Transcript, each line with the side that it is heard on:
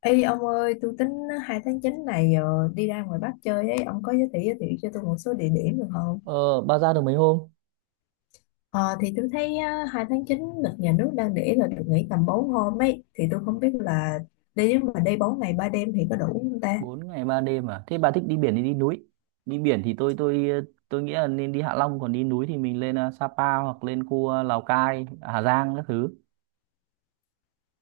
left: Ê ông ơi, tôi tính 2 tháng 9 này đi ra ngoài Bắc chơi ấy, ông có giới thiệu cho tôi một số địa điểm được không?
right: Ờ, bà ra được mấy hôm?
left: Ờ, thì tôi thấy 2 tháng 9 lịch nhà nước đang để là được nghỉ tầm 4 hôm ấy, thì tôi không biết là đi, nếu mà đi 4 ngày 3 đêm thì có đủ không ta?
right: Bốn ngày 3 đêm à? Thế bà thích đi biển thì đi núi. Đi biển thì tôi tôi nghĩ là nên đi Hạ Long, còn đi núi thì mình lên Sapa, hoặc lên khu Lào Cai, Hà Giang các thứ.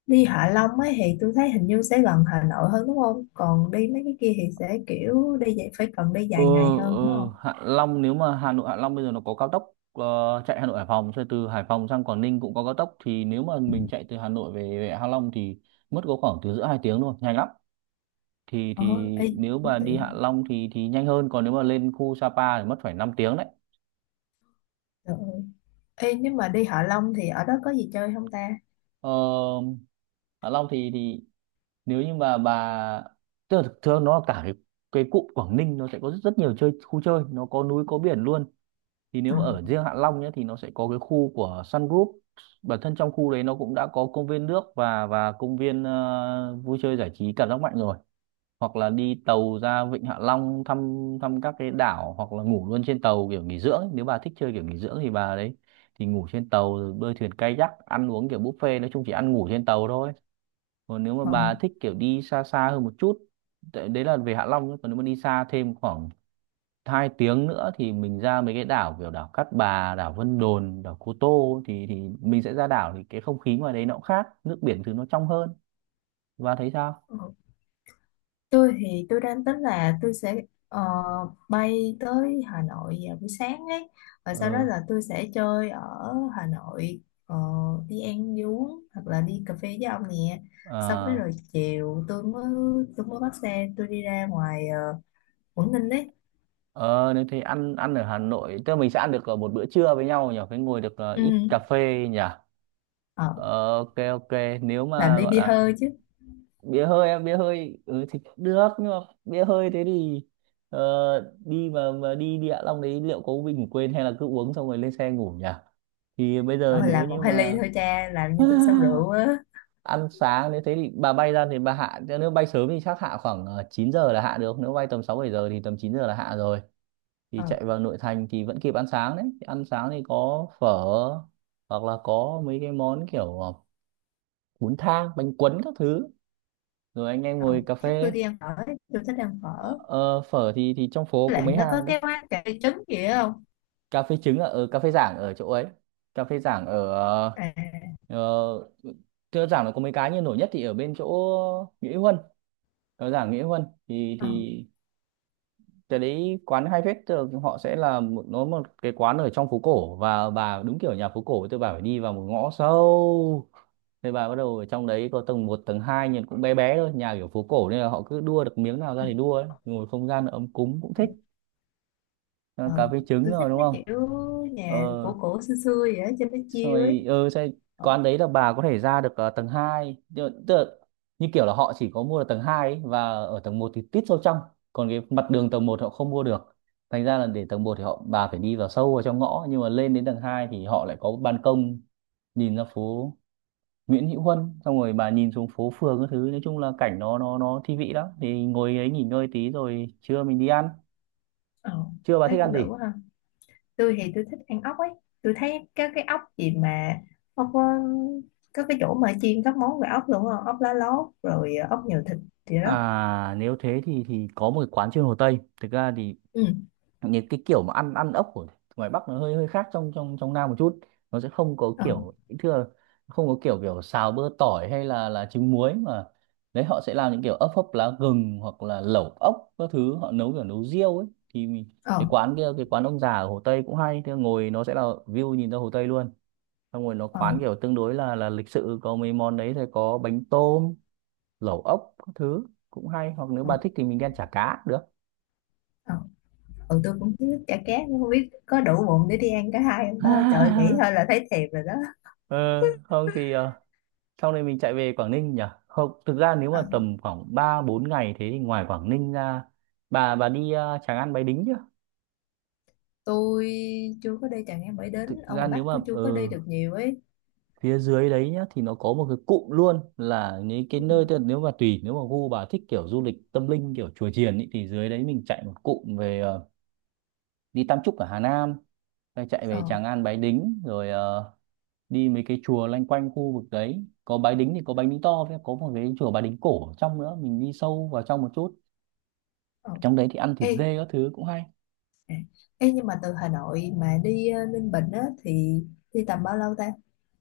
left: Đi Hạ Long ấy thì tôi thấy hình như sẽ gần Hà Nội hơn đúng không? Còn đi mấy cái kia thì sẽ kiểu đi vậy, phải cần đi
right: Ờ
left: dài ngày hơn đúng
right: ờ
left: không?
right: Hạ Long, nếu mà Hà Nội Hạ Long bây giờ nó có cao tốc, chạy Hà Nội Hải Phòng rồi từ Hải Phòng sang Quảng Ninh cũng có cao tốc, thì nếu mà mình chạy từ Hà Nội về Hạ Long thì mất có khoảng từ giữa 2 tiếng thôi, nhanh lắm.
left: Ờ,
right: Thì
left: ê,
right: Nếu
left: cũng
right: mà đi Hạ
left: tiện.
right: Long thì nhanh hơn, còn nếu mà lên khu Sapa thì mất phải năm tiếng đấy.
left: Trời ơi. Ê, nếu mà đi Hạ Long thì ở đó có gì chơi không ta?
right: Ờ Hạ Long thì nếu như mà bà, tức là thực thường nó cả cái cụm Quảng Ninh, nó sẽ có rất, rất nhiều chơi khu chơi, nó có núi có biển luôn. Thì
left: Ờ,
right: nếu mà ở riêng Hạ Long nhé thì nó sẽ có cái khu của Sun Group. Bản thân trong khu đấy nó cũng đã có công viên nước, và công viên vui chơi giải trí cảm giác mạnh rồi. Hoặc là đi tàu ra Vịnh Hạ Long thăm, thăm các cái đảo, hoặc là ngủ luôn trên tàu kiểu nghỉ dưỡng ấy. Nếu bà thích chơi kiểu nghỉ dưỡng thì bà đấy thì ngủ trên tàu, rồi bơi thuyền kayak, ăn uống kiểu buffet, nói chung chỉ ăn ngủ trên tàu thôi. Còn nếu mà
left: ờ,
right: bà thích kiểu đi xa xa hơn một chút, đấy là về Hạ Long nhé, còn nếu mà đi xa thêm khoảng hai tiếng nữa thì mình ra mấy cái đảo, kiểu đảo Cát Bà, đảo Vân Đồn, đảo Cô Tô, thì mình sẽ ra đảo, thì cái không khí ngoài đấy nó cũng khác, nước biển thứ nó trong hơn, và thấy sao.
left: ờ. Tôi thì tôi đang tính là tôi sẽ ờ, bay tới Hà Nội vào buổi sáng ấy, và sau đó
right: ừ
left: là tôi sẽ chơi ở Hà Nội, ờ, đi ăn đi uống hoặc là đi cà phê với ông nè. Xong cái
right: ờ
left: rồi chiều tôi mới bắt xe tôi đi ra ngoài uh, Quảng Ninh đấy.
right: ờ Nếu thế ăn, ở Hà Nội tức là mình sẽ ăn được một bữa trưa với nhau nhỉ, cái ngồi được ít
left: Ừ.
right: cà phê nhỉ.
left: Ờ,
right: Ờ, ok, ok, nếu
left: làm
right: mà
left: ly
right: gọi
left: bia
right: là
left: hơi chứ.
right: bia hơi, em bia hơi, ừ, thì cũng được, nhưng mà bia hơi thế thì đi mà đi địa long đấy liệu có bị ngủ quên, hay là cứ uống xong rồi lên xe ngủ nhỉ, thì bây giờ
left: Ờ,
right: nếu
left: làm một
right: như
left: hai ly
right: mà
left: thôi cha, làm như tôi sao rượu á.
right: ăn sáng, nếu thế thì bà bay ra thì bà hạ, nếu bay sớm thì chắc hạ khoảng 9 giờ là hạ được, nếu bay tầm 6 7 giờ thì tầm 9 giờ là hạ rồi, thì
left: Ờ,
right: chạy vào nội thành thì vẫn kịp ăn sáng đấy. Thì ăn sáng thì có phở, hoặc là có mấy cái món kiểu bún thang, bánh cuốn các thứ, rồi anh em
left: ờ.
right: ngồi cà
left: Chắc tôi
right: phê.
left: đi ăn phở ấy. Tôi thích ăn phở.
right: Ờ, phở thì trong phố
left: Với
right: có
left: lại
right: mấy
left: nó có
right: hàng đấy.
left: cái quán cà phê trứng gì đó không?
right: Cà phê trứng ở ở cà phê Giảng, ở chỗ ấy. Cà phê Giảng ở
left: À.
right: ờ, thưa Giảng, nó có mấy cái nhưng nổi nhất thì ở bên chỗ Nghĩa Huân. Ở Giảng Nghĩa Huân thì
left: Ờ.
right: cái đấy quán hay phết, thường họ sẽ là một, nó một cái quán ở trong phố cổ, và bà đúng kiểu nhà phố cổ, tôi bà phải đi vào một ngõ sâu. Thế bà bắt đầu ở trong đấy có tầng một tầng hai, nhìn cũng bé bé thôi, nhà kiểu phố cổ nên là họ cứ đua được miếng nào ra thì đua ấy. Ngồi không gian ấm cúng cũng
left: Ờ,
right: thích. Cà
left: ờ,
right: phê trứng
left: tôi
right: rồi
left: thích
right: đúng
left: mấy
right: không?
left: kiểu
right: ờ
left: nhà cổ cổ xưa xưa vậy đó, cho nó chill ấy.
right: Xong rồi
left: Ờ,
right: quán đấy là bà có thể ra được tầng hai, tức tức là, như kiểu là họ chỉ có mua được tầng 2 ấy, và ở tầng một thì tít sâu trong, còn cái mặt đường tầng một họ không mua được, thành ra là để tầng một thì họ bà phải đi vào sâu vào trong ngõ, nhưng mà lên đến tầng 2 thì họ lại có ban công nhìn ra phố Nguyễn Hữu Huân, xong rồi bà nhìn xuống phố phường các thứ, nói chung là cảnh nó thi vị lắm, thì ngồi đấy nghỉ ngơi tí rồi trưa mình đi ăn.
left: ờ,
right: Trưa bà
left: thấy
right: thích ăn
left: cũng được
right: gì?
left: quá ha. Tôi thì tôi thích ăn ốc ấy, tôi thấy cái ốc gì mà ốc, có cái chỗ mà chiên các món về ốc luôn á, ốc lá lốt rồi ốc nhiều thịt gì đó.
right: À, nếu thế thì có một cái quán trên Hồ Tây. Thực ra thì
left: Ừ.
right: những cái kiểu mà ăn, ăn ốc của ngoài Bắc nó hơi hơi khác trong trong trong Nam một chút, nó sẽ không có
left: Ờ.
right: kiểu thưa, không có kiểu, kiểu xào bơ tỏi hay là trứng muối, mà đấy họ sẽ làm những kiểu ốc hấp lá gừng, hoặc là lẩu ốc các thứ, họ nấu kiểu nấu riêu ấy, thì mình,
left: Ờ.
right: cái quán kia cái quán ông già ở Hồ Tây cũng hay, thưa ngồi nó sẽ là view nhìn ra Hồ Tây luôn, xong rồi nó
left: Ờ.
right: quán kiểu tương đối là lịch sự, có mấy món đấy sẽ có bánh tôm, lẩu ốc các thứ, cũng hay. Hoặc nếu
left: Ờ.
right: bà thích thì mình đi ăn chả cá cũng được.
left: Ờ. Ừ, tôi cũng thích chả cá nhưng không biết có đủ bụng để đi ăn cả hai không ta, trời, nghĩ thôi là thấy thèm rồi đó.
right: Ờ, không thì sau này mình chạy về Quảng Ninh nhỉ. Không, thực ra nếu
left: Ờ,
right: mà tầm khoảng 3 4 ngày thế thì ngoài Quảng Ninh ra, bà đi Tràng An Bái Đính chưa?
left: tôi chưa có đi Trà Nghe, mới đến
right: Thực
left: ở
right: ra
left: ngoài Bắc
right: nếu mà
left: tôi chưa có đi được nhiều ấy.
right: phía dưới đấy nhá thì nó có một cái cụm luôn là những cái
left: Ừ.
right: nơi, tức là nếu mà tùy, nếu mà gu bà thích kiểu du lịch tâm linh kiểu chùa chiền ý, thì dưới đấy mình chạy một cụm về, đi Tam Trúc ở Hà Nam, rồi chạy
left: Ờ,
right: về Tràng An Bái Đính, rồi đi mấy cái chùa loanh quanh khu vực đấy, có Bái Đính thì có Bái Đính to, với có một cái chùa Bái Đính cổ ở trong nữa, mình đi sâu vào trong một chút.
left: ờ.
right: Trong đấy thì ăn thịt
left: Ê,
right: dê các thứ cũng hay.
left: à, ê, nhưng mà từ Hà Nội mà đi Ninh Bình á thì đi tầm bao lâu ta?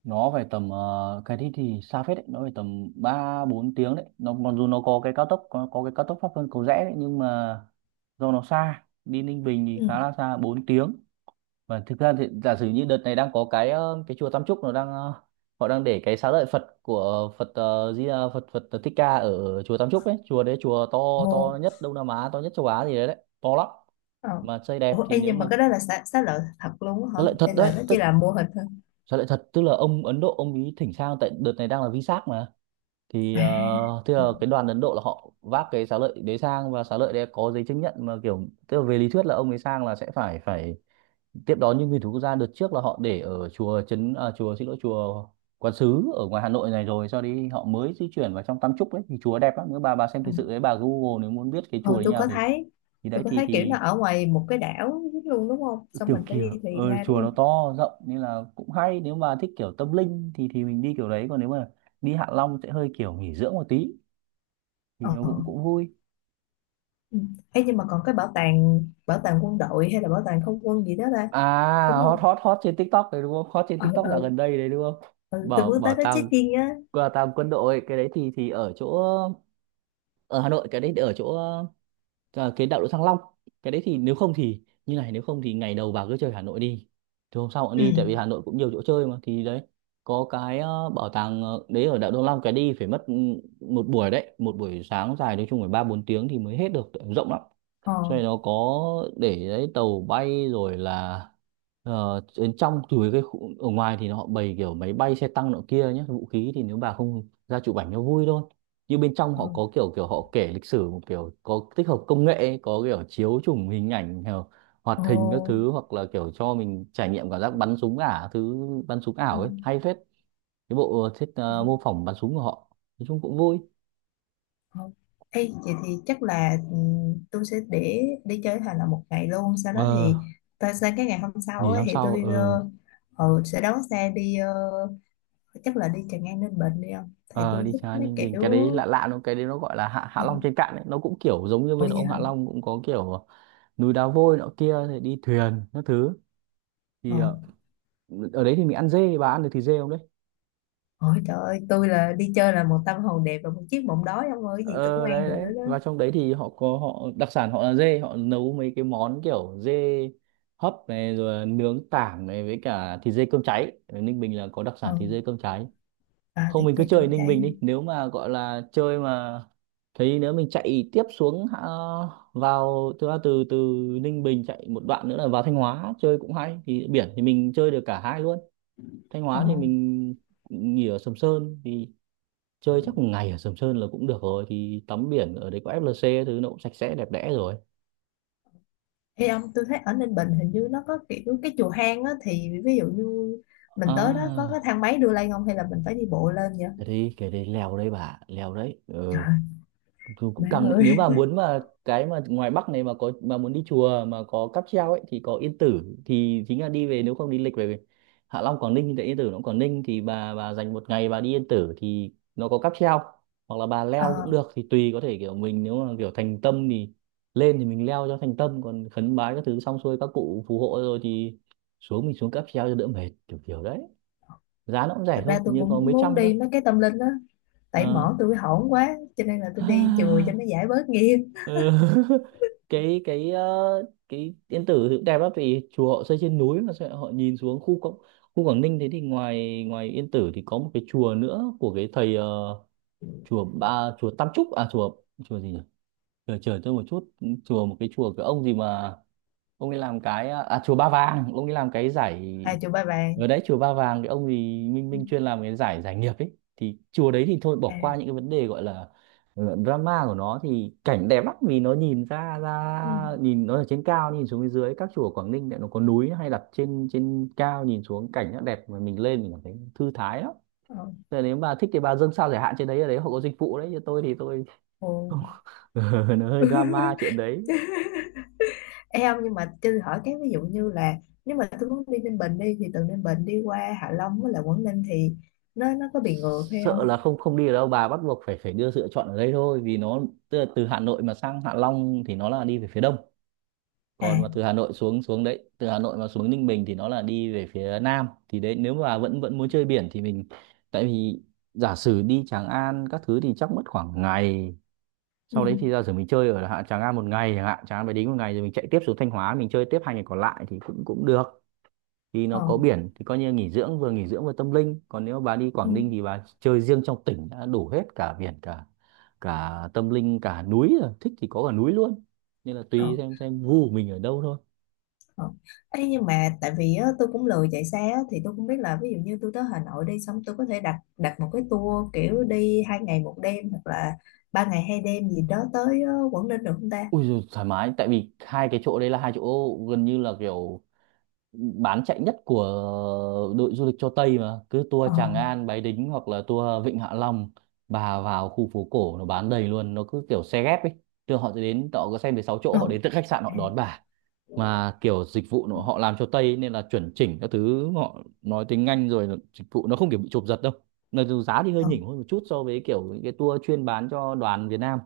right: Nó phải tầm cái đi thì xa phết đấy, nó phải tầm ba bốn tiếng đấy, nó mặc dù nó có cái cao tốc, có cái cao tốc Pháp Vân Cầu Rẽ đấy, nhưng mà do nó xa, đi Ninh Bình thì
left: Ừ.
right: khá là xa, 4 tiếng. Và thực ra thì giả sử như đợt này đang có cái cái chùa Tam Trúc, nó đang họ đang để cái xá lợi Phật của Phật, Phật Phật Thích Ca ở chùa Tam Trúc ấy, chùa đấy chùa to,
left: Ồ,
right: to nhất Đông Nam Á, to nhất châu Á gì đấy, đấy to lắm,
left: ờ.
right: mà xây đẹp.
left: Ủa,
right: Thì
left: ê,
right: nếu
left: nhưng
right: mà,
left: mà cái đó là xá lợi thật luôn
right: xá
left: á hả?
right: lợi thật
left: Hay
right: đấy
left: là nó chỉ
right: tức,
left: là mô hình thôi?
right: sao lại thật? Tức là ông Ấn Độ ông ý thỉnh sang, tại đợt này đang là VSAC mà. Thì
left: À,
right: ờ, tức
left: ừ,
right: là cái đoàn Ấn Độ là họ vác cái xá lợi đấy sang, và xá lợi đấy có giấy chứng nhận, mà kiểu tức là về lý thuyết là ông ấy sang là sẽ phải phải tiếp đón những nguyên thủ quốc gia. Đợt trước là họ để ở chùa chùa, xin lỗi, chùa Quán Sứ ở ngoài Hà Nội này, rồi sau đi họ mới di chuyển vào trong Tam Trúc đấy, thì chùa đẹp lắm, nếu bà xem
left: ừ.
right: thực sự đấy bà Google, nếu muốn biết cái chùa
left: Ờ,
right: đấy như nào thì đấy
left: tôi có thấy kiểu nó
right: thì
left: ở ngoài một cái đảo luôn đúng không? Xong
right: kiểu,
left: mình phải đi thuyền ra đúng
right: chùa nó
left: không?
right: to rộng nên là cũng hay, nếu mà thích kiểu tâm linh thì mình đi kiểu đấy, còn nếu mà đi Hạ Long sẽ hơi kiểu nghỉ dưỡng một tí, thì
left: Ờ.
right: nó cũng cũng vui.
left: Ừ. Ê, nhưng mà còn cái bảo tàng quân đội hay là bảo tàng không quân gì đó ta?
right: À,
left: Đúng
right: hot,
left: không?
right: hot, hot trên TikTok đấy đúng không, hot trên
left: Ờ,
right: TikTok
left: ờ,
right: dạo
left: ừ.
right: gần đây đấy đúng không.
left: Ừ, tôi
right: Bảo
left: muốn
right: Bảo
left: tới đó
right: tàng,
left: check-in á.
right: qua tàng quân đội, cái đấy thì ở chỗ, ở Hà Nội cái đấy ở chỗ cái đại lộ Thăng Long. Cái đấy thì nếu không thì như này, nếu không thì ngày đầu bà cứ chơi Hà Nội đi, thì hôm sau cũng
left: Ừ.
right: đi, tại vì Hà Nội cũng nhiều chỗ chơi mà. Thì đấy có cái bảo tàng đấy ở đại lộ Thăng Long, cái đi phải mất một buổi đấy, một buổi sáng dài, nói chung phải ba bốn tiếng thì mới hết được, rộng lắm.
left: Ờ.
right: Cho nên nó có để đấy tàu bay rồi là, đến trong từ cái khu, ở ngoài thì họ bày kiểu máy bay, xe tăng nọ kia nhé, vũ khí, thì nếu bà không ra chụp ảnh nó vui thôi, nhưng bên trong họ
left: Ờ.
right: có kiểu, kiểu họ kể lịch sử một kiểu có tích hợp công nghệ ấy, có kiểu chiếu chụp hình ảnh kiểu hoạt hình các
left: Ồ,
right: thứ, hoặc là kiểu cho mình trải nghiệm cảm giác bắn súng ảo thứ, bắn súng
left: ờ,
right: ảo ấy Hay phết. Cái bộ thiết
left: ờ,
right: mô phỏng bắn súng của họ nói chung cũng vui.
left: ờ. Ê, vậy thì chắc là tôi sẽ để chơi thành là một ngày luôn, sau đó
right: ờ
left: thì tôi sang cái ngày hôm sau
right: Nghỉ
left: ấy,
right: hôm
left: thì
right: sau.
left: tôi,
right: Ờ
left: sẽ đón xe đi, chắc là đi Tràng An Ninh Bình đi không, tại
right: Ờ,
left: tôi
right: đi
left: thích
right: trái
left: mấy
right: Ninh Bình, cái
left: kiểu.
right: đấy lạ lạ, nó cái đấy nó gọi là Hạ Hạ
left: Ờ,
right: Long trên cạn ấy, nó cũng kiểu giống như
left: ủa
right: bên
left: vậy
right: ông
left: hả.
right: Hạ Long, cũng có kiểu núi đá vôi nọ kia thì đi thuyền các thứ.
left: Ờ,
right: Thì ở đấy thì mình ăn dê, bà ăn được thịt dê không đấy?
left: ờ, trời ơi tôi là đi chơi là một tâm hồn đẹp và một chiếc bụng đói ông ơi, cái gì tôi cũng
right: Ờ
left: ăn
right: Đấy
left: được
right: đấy,
left: đó.
right: và trong đấy thì họ có, họ đặc sản họ là dê, họ nấu mấy cái món kiểu dê hấp này, rồi là nướng tảng này, với cả thịt dê cơm cháy. Ở Ninh Bình là có đặc
left: Ờ,
right: sản thịt dê cơm cháy.
left: à,
right: Không,
left: thì
right: mình cứ
left: chơi
right: chơi
left: cơm
right: Ninh
left: cháy.
right: Bình đi, nếu mà gọi là chơi mà. Thế nếu mình chạy tiếp xuống vào từ từ từ Ninh Bình chạy một đoạn nữa là vào Thanh Hóa chơi cũng hay, thì biển thì mình chơi được cả hai luôn. Thanh
left: Ờ.
right: Hóa thì mình nghỉ ở Sầm Sơn, thì chơi chắc một ngày ở Sầm Sơn là cũng được rồi, thì tắm biển ở đấy có FLC thứ, nó cũng sạch sẽ đẹp đẽ rồi.
left: Ê ông, tôi thấy ở Ninh Bình hình như nó có kiểu cái chùa hang á, thì ví dụ như mình tới đó có cái
right: À,
left: thang máy đưa lên không hay là mình phải đi bộ lên vậy?
right: thế đi cái đấy lèo đây, bà lèo đấy ừ.
left: Trời,
right: Cũng cũng
left: má
right: càng nếu
left: ơi.
right: mà muốn mà cái mà ngoài Bắc này mà có mà muốn đi chùa mà có cáp treo ấy, thì có Yên Tử, thì chính là đi về, nếu không đi lịch về Hạ Long Quảng Ninh thì tại Yên Tử nó cũng Quảng Ninh, thì bà dành một ngày bà đi Yên Tử thì nó có cáp treo, hoặc là bà leo cũng
left: Ờ,
right: được thì tùy. Có thể kiểu mình nếu mà kiểu thành tâm thì lên thì mình leo cho thành tâm, còn khấn bái các thứ xong xuôi, các cụ phù hộ rồi thì xuống, mình xuống cáp treo cho đỡ mệt, kiểu kiểu đấy. Giá nó cũng rẻ
left: thật
right: thôi,
left: ra
right: hình
left: tôi
right: như có
left: cũng
right: mấy
left: muốn
right: trăm thôi.
left: đi mấy cái tâm linh á, tại
right: Ờ.
left: mỏ tôi hổn quá cho nên là tôi đi chùa cho nó giải bớt nghiệp.
right: Ừ. cái cái ờ, cái Yên Tử thì cũng đẹp lắm, vì chùa họ xây trên núi mà sao họ nhìn xuống khu Quảng Ninh. Thế thì ngoài ngoài Yên Tử thì có một cái chùa nữa của cái thầy chùa ba chùa Tam Trúc à chùa, chùa gì nhỉ, chờ chờ tôi một chút, chùa một cái chùa cái ông gì mà ông ấy làm cái, à chùa Ba Vàng, ông ấy làm cái giải
left: À, chùa Ba Vàng.
right: ở đấy. Chùa Ba Vàng cái ông thì Minh
left: Ừ.
right: Minh chuyên làm cái giải giải nghiệp ấy, thì chùa đấy thì thôi bỏ qua
left: À.
right: những cái vấn đề gọi là drama của nó, thì cảnh đẹp lắm vì nó nhìn ra
left: Ừ.
right: ra nhìn, nó ở trên cao nhìn xuống phía dưới, các chùa ở Quảng Ninh lại nó có núi hay đặt trên trên cao nhìn xuống cảnh nó đẹp, mà mình lên mình cảm thấy thư thái lắm.
left: Ờ.
right: Thế nếu bà thích thì bà dâng sao giải hạn trên đấy, ở đấy họ có dịch vụ đấy, chứ tôi thì tôi
left: Ồ.
right: nó hơi drama chuyện đấy.
left: Ê ông, nhưng mà cho tôi hỏi, cái ví dụ như là nếu mà tôi muốn đi Ninh Bình đi, thì từ Ninh Bình đi qua Hạ Long với lại Quảng Ninh thì nó có bị ngược hay
right: Sợ
left: không?
right: là không, không đi được đâu bà, bắt buộc phải phải đưa sự lựa chọn ở đây thôi, vì nó tức là từ Hà Nội mà sang Hạ Long thì nó là đi về phía đông, còn mà
left: À.
right: từ Hà Nội xuống xuống đấy, từ Hà Nội mà xuống Ninh Bình thì nó là đi về phía nam, thì đấy nếu mà vẫn vẫn muốn chơi biển thì mình, tại vì giả sử đi Tràng An các thứ thì chắc mất khoảng ngày,
left: Ừ.
right: sau đấy thì giả sử mình chơi ở Tràng An một ngày chẳng hạn, Tràng An phải đính một ngày, rồi mình chạy tiếp xuống Thanh Hóa mình chơi tiếp hai ngày còn lại thì cũng cũng được, thì nó
left: Ờ.
right: có biển thì coi như nghỉ dưỡng, vừa nghỉ dưỡng vừa tâm linh. Còn nếu bà đi
left: Ừ.
right: Quảng Ninh thì bà chơi riêng trong tỉnh đã đủ hết, cả biển, cả cả tâm linh, cả núi rồi, thích thì có cả núi luôn. Nên là
left: Ờ.
right: tùy xem gu của mình ở đâu thôi.
left: Ờ. Ê, nhưng mà tại vì á, tôi cũng lười chạy xe á, thì tôi không biết là ví dụ như tôi tới Hà Nội đi xong, tôi có thể đặt đặt một cái tour kiểu đi 2 ngày 1 đêm hoặc là 3 ngày 2 đêm gì đó tới Quảng Ninh được không ta?
right: Ui rồi, thoải mái, tại vì hai cái chỗ đấy là hai chỗ gần như là kiểu bán chạy nhất của đội du lịch cho Tây mà, cứ tour
left: Ờ,
right: Tràng An Bái Đính hoặc là tour Vịnh Hạ Long. Bà vào khu phố cổ nó bán đầy luôn, nó cứ kiểu xe ghép ấy, thường họ sẽ đến, họ có xe đến 6 chỗ,
left: ờ,
right: họ đến từ khách sạn họ
left: à,
right: đón bà mà, kiểu dịch vụ
left: ừ,
right: nó- họ làm cho Tây ấy, nên là chuẩn chỉnh các thứ, họ nói tiếng Anh, rồi là dịch vụ nó không kiểu bị chụp giật đâu, nên dù giá thì hơi
left: ờ,
right: nhỉnh hơn một chút so với kiểu những cái tour chuyên bán cho đoàn Việt Nam,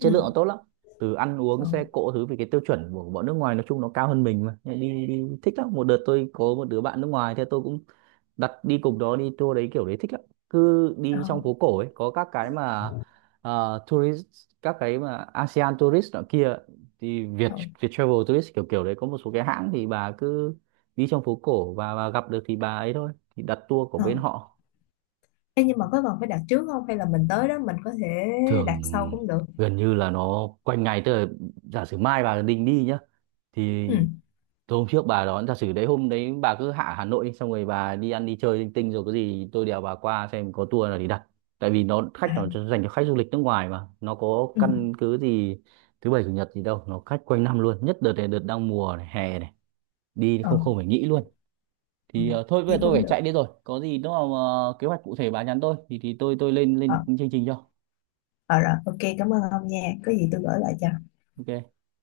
right: chất
left: ừ,
right: lượng nó tốt lắm, từ ăn uống
left: ờ,
right: xe cộ thứ, vì cái tiêu chuẩn của bọn nước ngoài nói chung nó cao hơn mình mà, đi đi thích lắm. Một đợt tôi có một đứa bạn nước ngoài, thế tôi cũng đặt đi cùng đó, đi tour đấy kiểu đấy thích lắm. Cứ
left: ờ,
right: đi trong phố cổ ấy, có các cái mà tourist, các cái mà ASEAN tourist nọ kia, thì Việt
left: ờ,
right: Việt Travel tourist kiểu kiểu đấy, có một số cái hãng, thì bà cứ đi trong phố cổ và gặp được thì bà ấy thôi thì đặt tour của
left: ờ.
right: bên họ.
left: Ê, nhưng mà có cần phải đặt trước không hay là mình tới đó mình có thể
right: Thường
left: đặt sau cũng được?
right: gần như là nó quanh ngày, tức là giả sử mai bà định đi nhá, thì
left: Ừ,
right: tôi hôm trước bà đón, giả sử đấy hôm đấy bà cứ Hà Nội đi, xong rồi bà đi ăn đi chơi linh tinh, rồi có gì tôi đèo bà qua xem có tour nào để đặt, tại vì nó khách
left: à,
right: nó dành cho khách du lịch nước ngoài mà, nó có
left: ừ,
right: căn cứ gì thứ bảy chủ nhật gì đâu, nó khách quanh năm luôn, nhất đợt này đợt đang mùa này, hè này đi
left: ờ,
right: không, không phải nghĩ luôn.
left: ừ,
right: Thì thôi bây giờ
left: vậy
right: tôi
left: cũng
right: phải
left: được.
right: chạy đi, rồi có gì nó mà kế hoạch cụ thể bà nhắn tôi, thì tôi lên
left: Ờ,
right: lên chương trình cho.
left: ờ rồi, ok, cảm ơn ông nha. Có gì tôi gửi lại cho.
right: OK.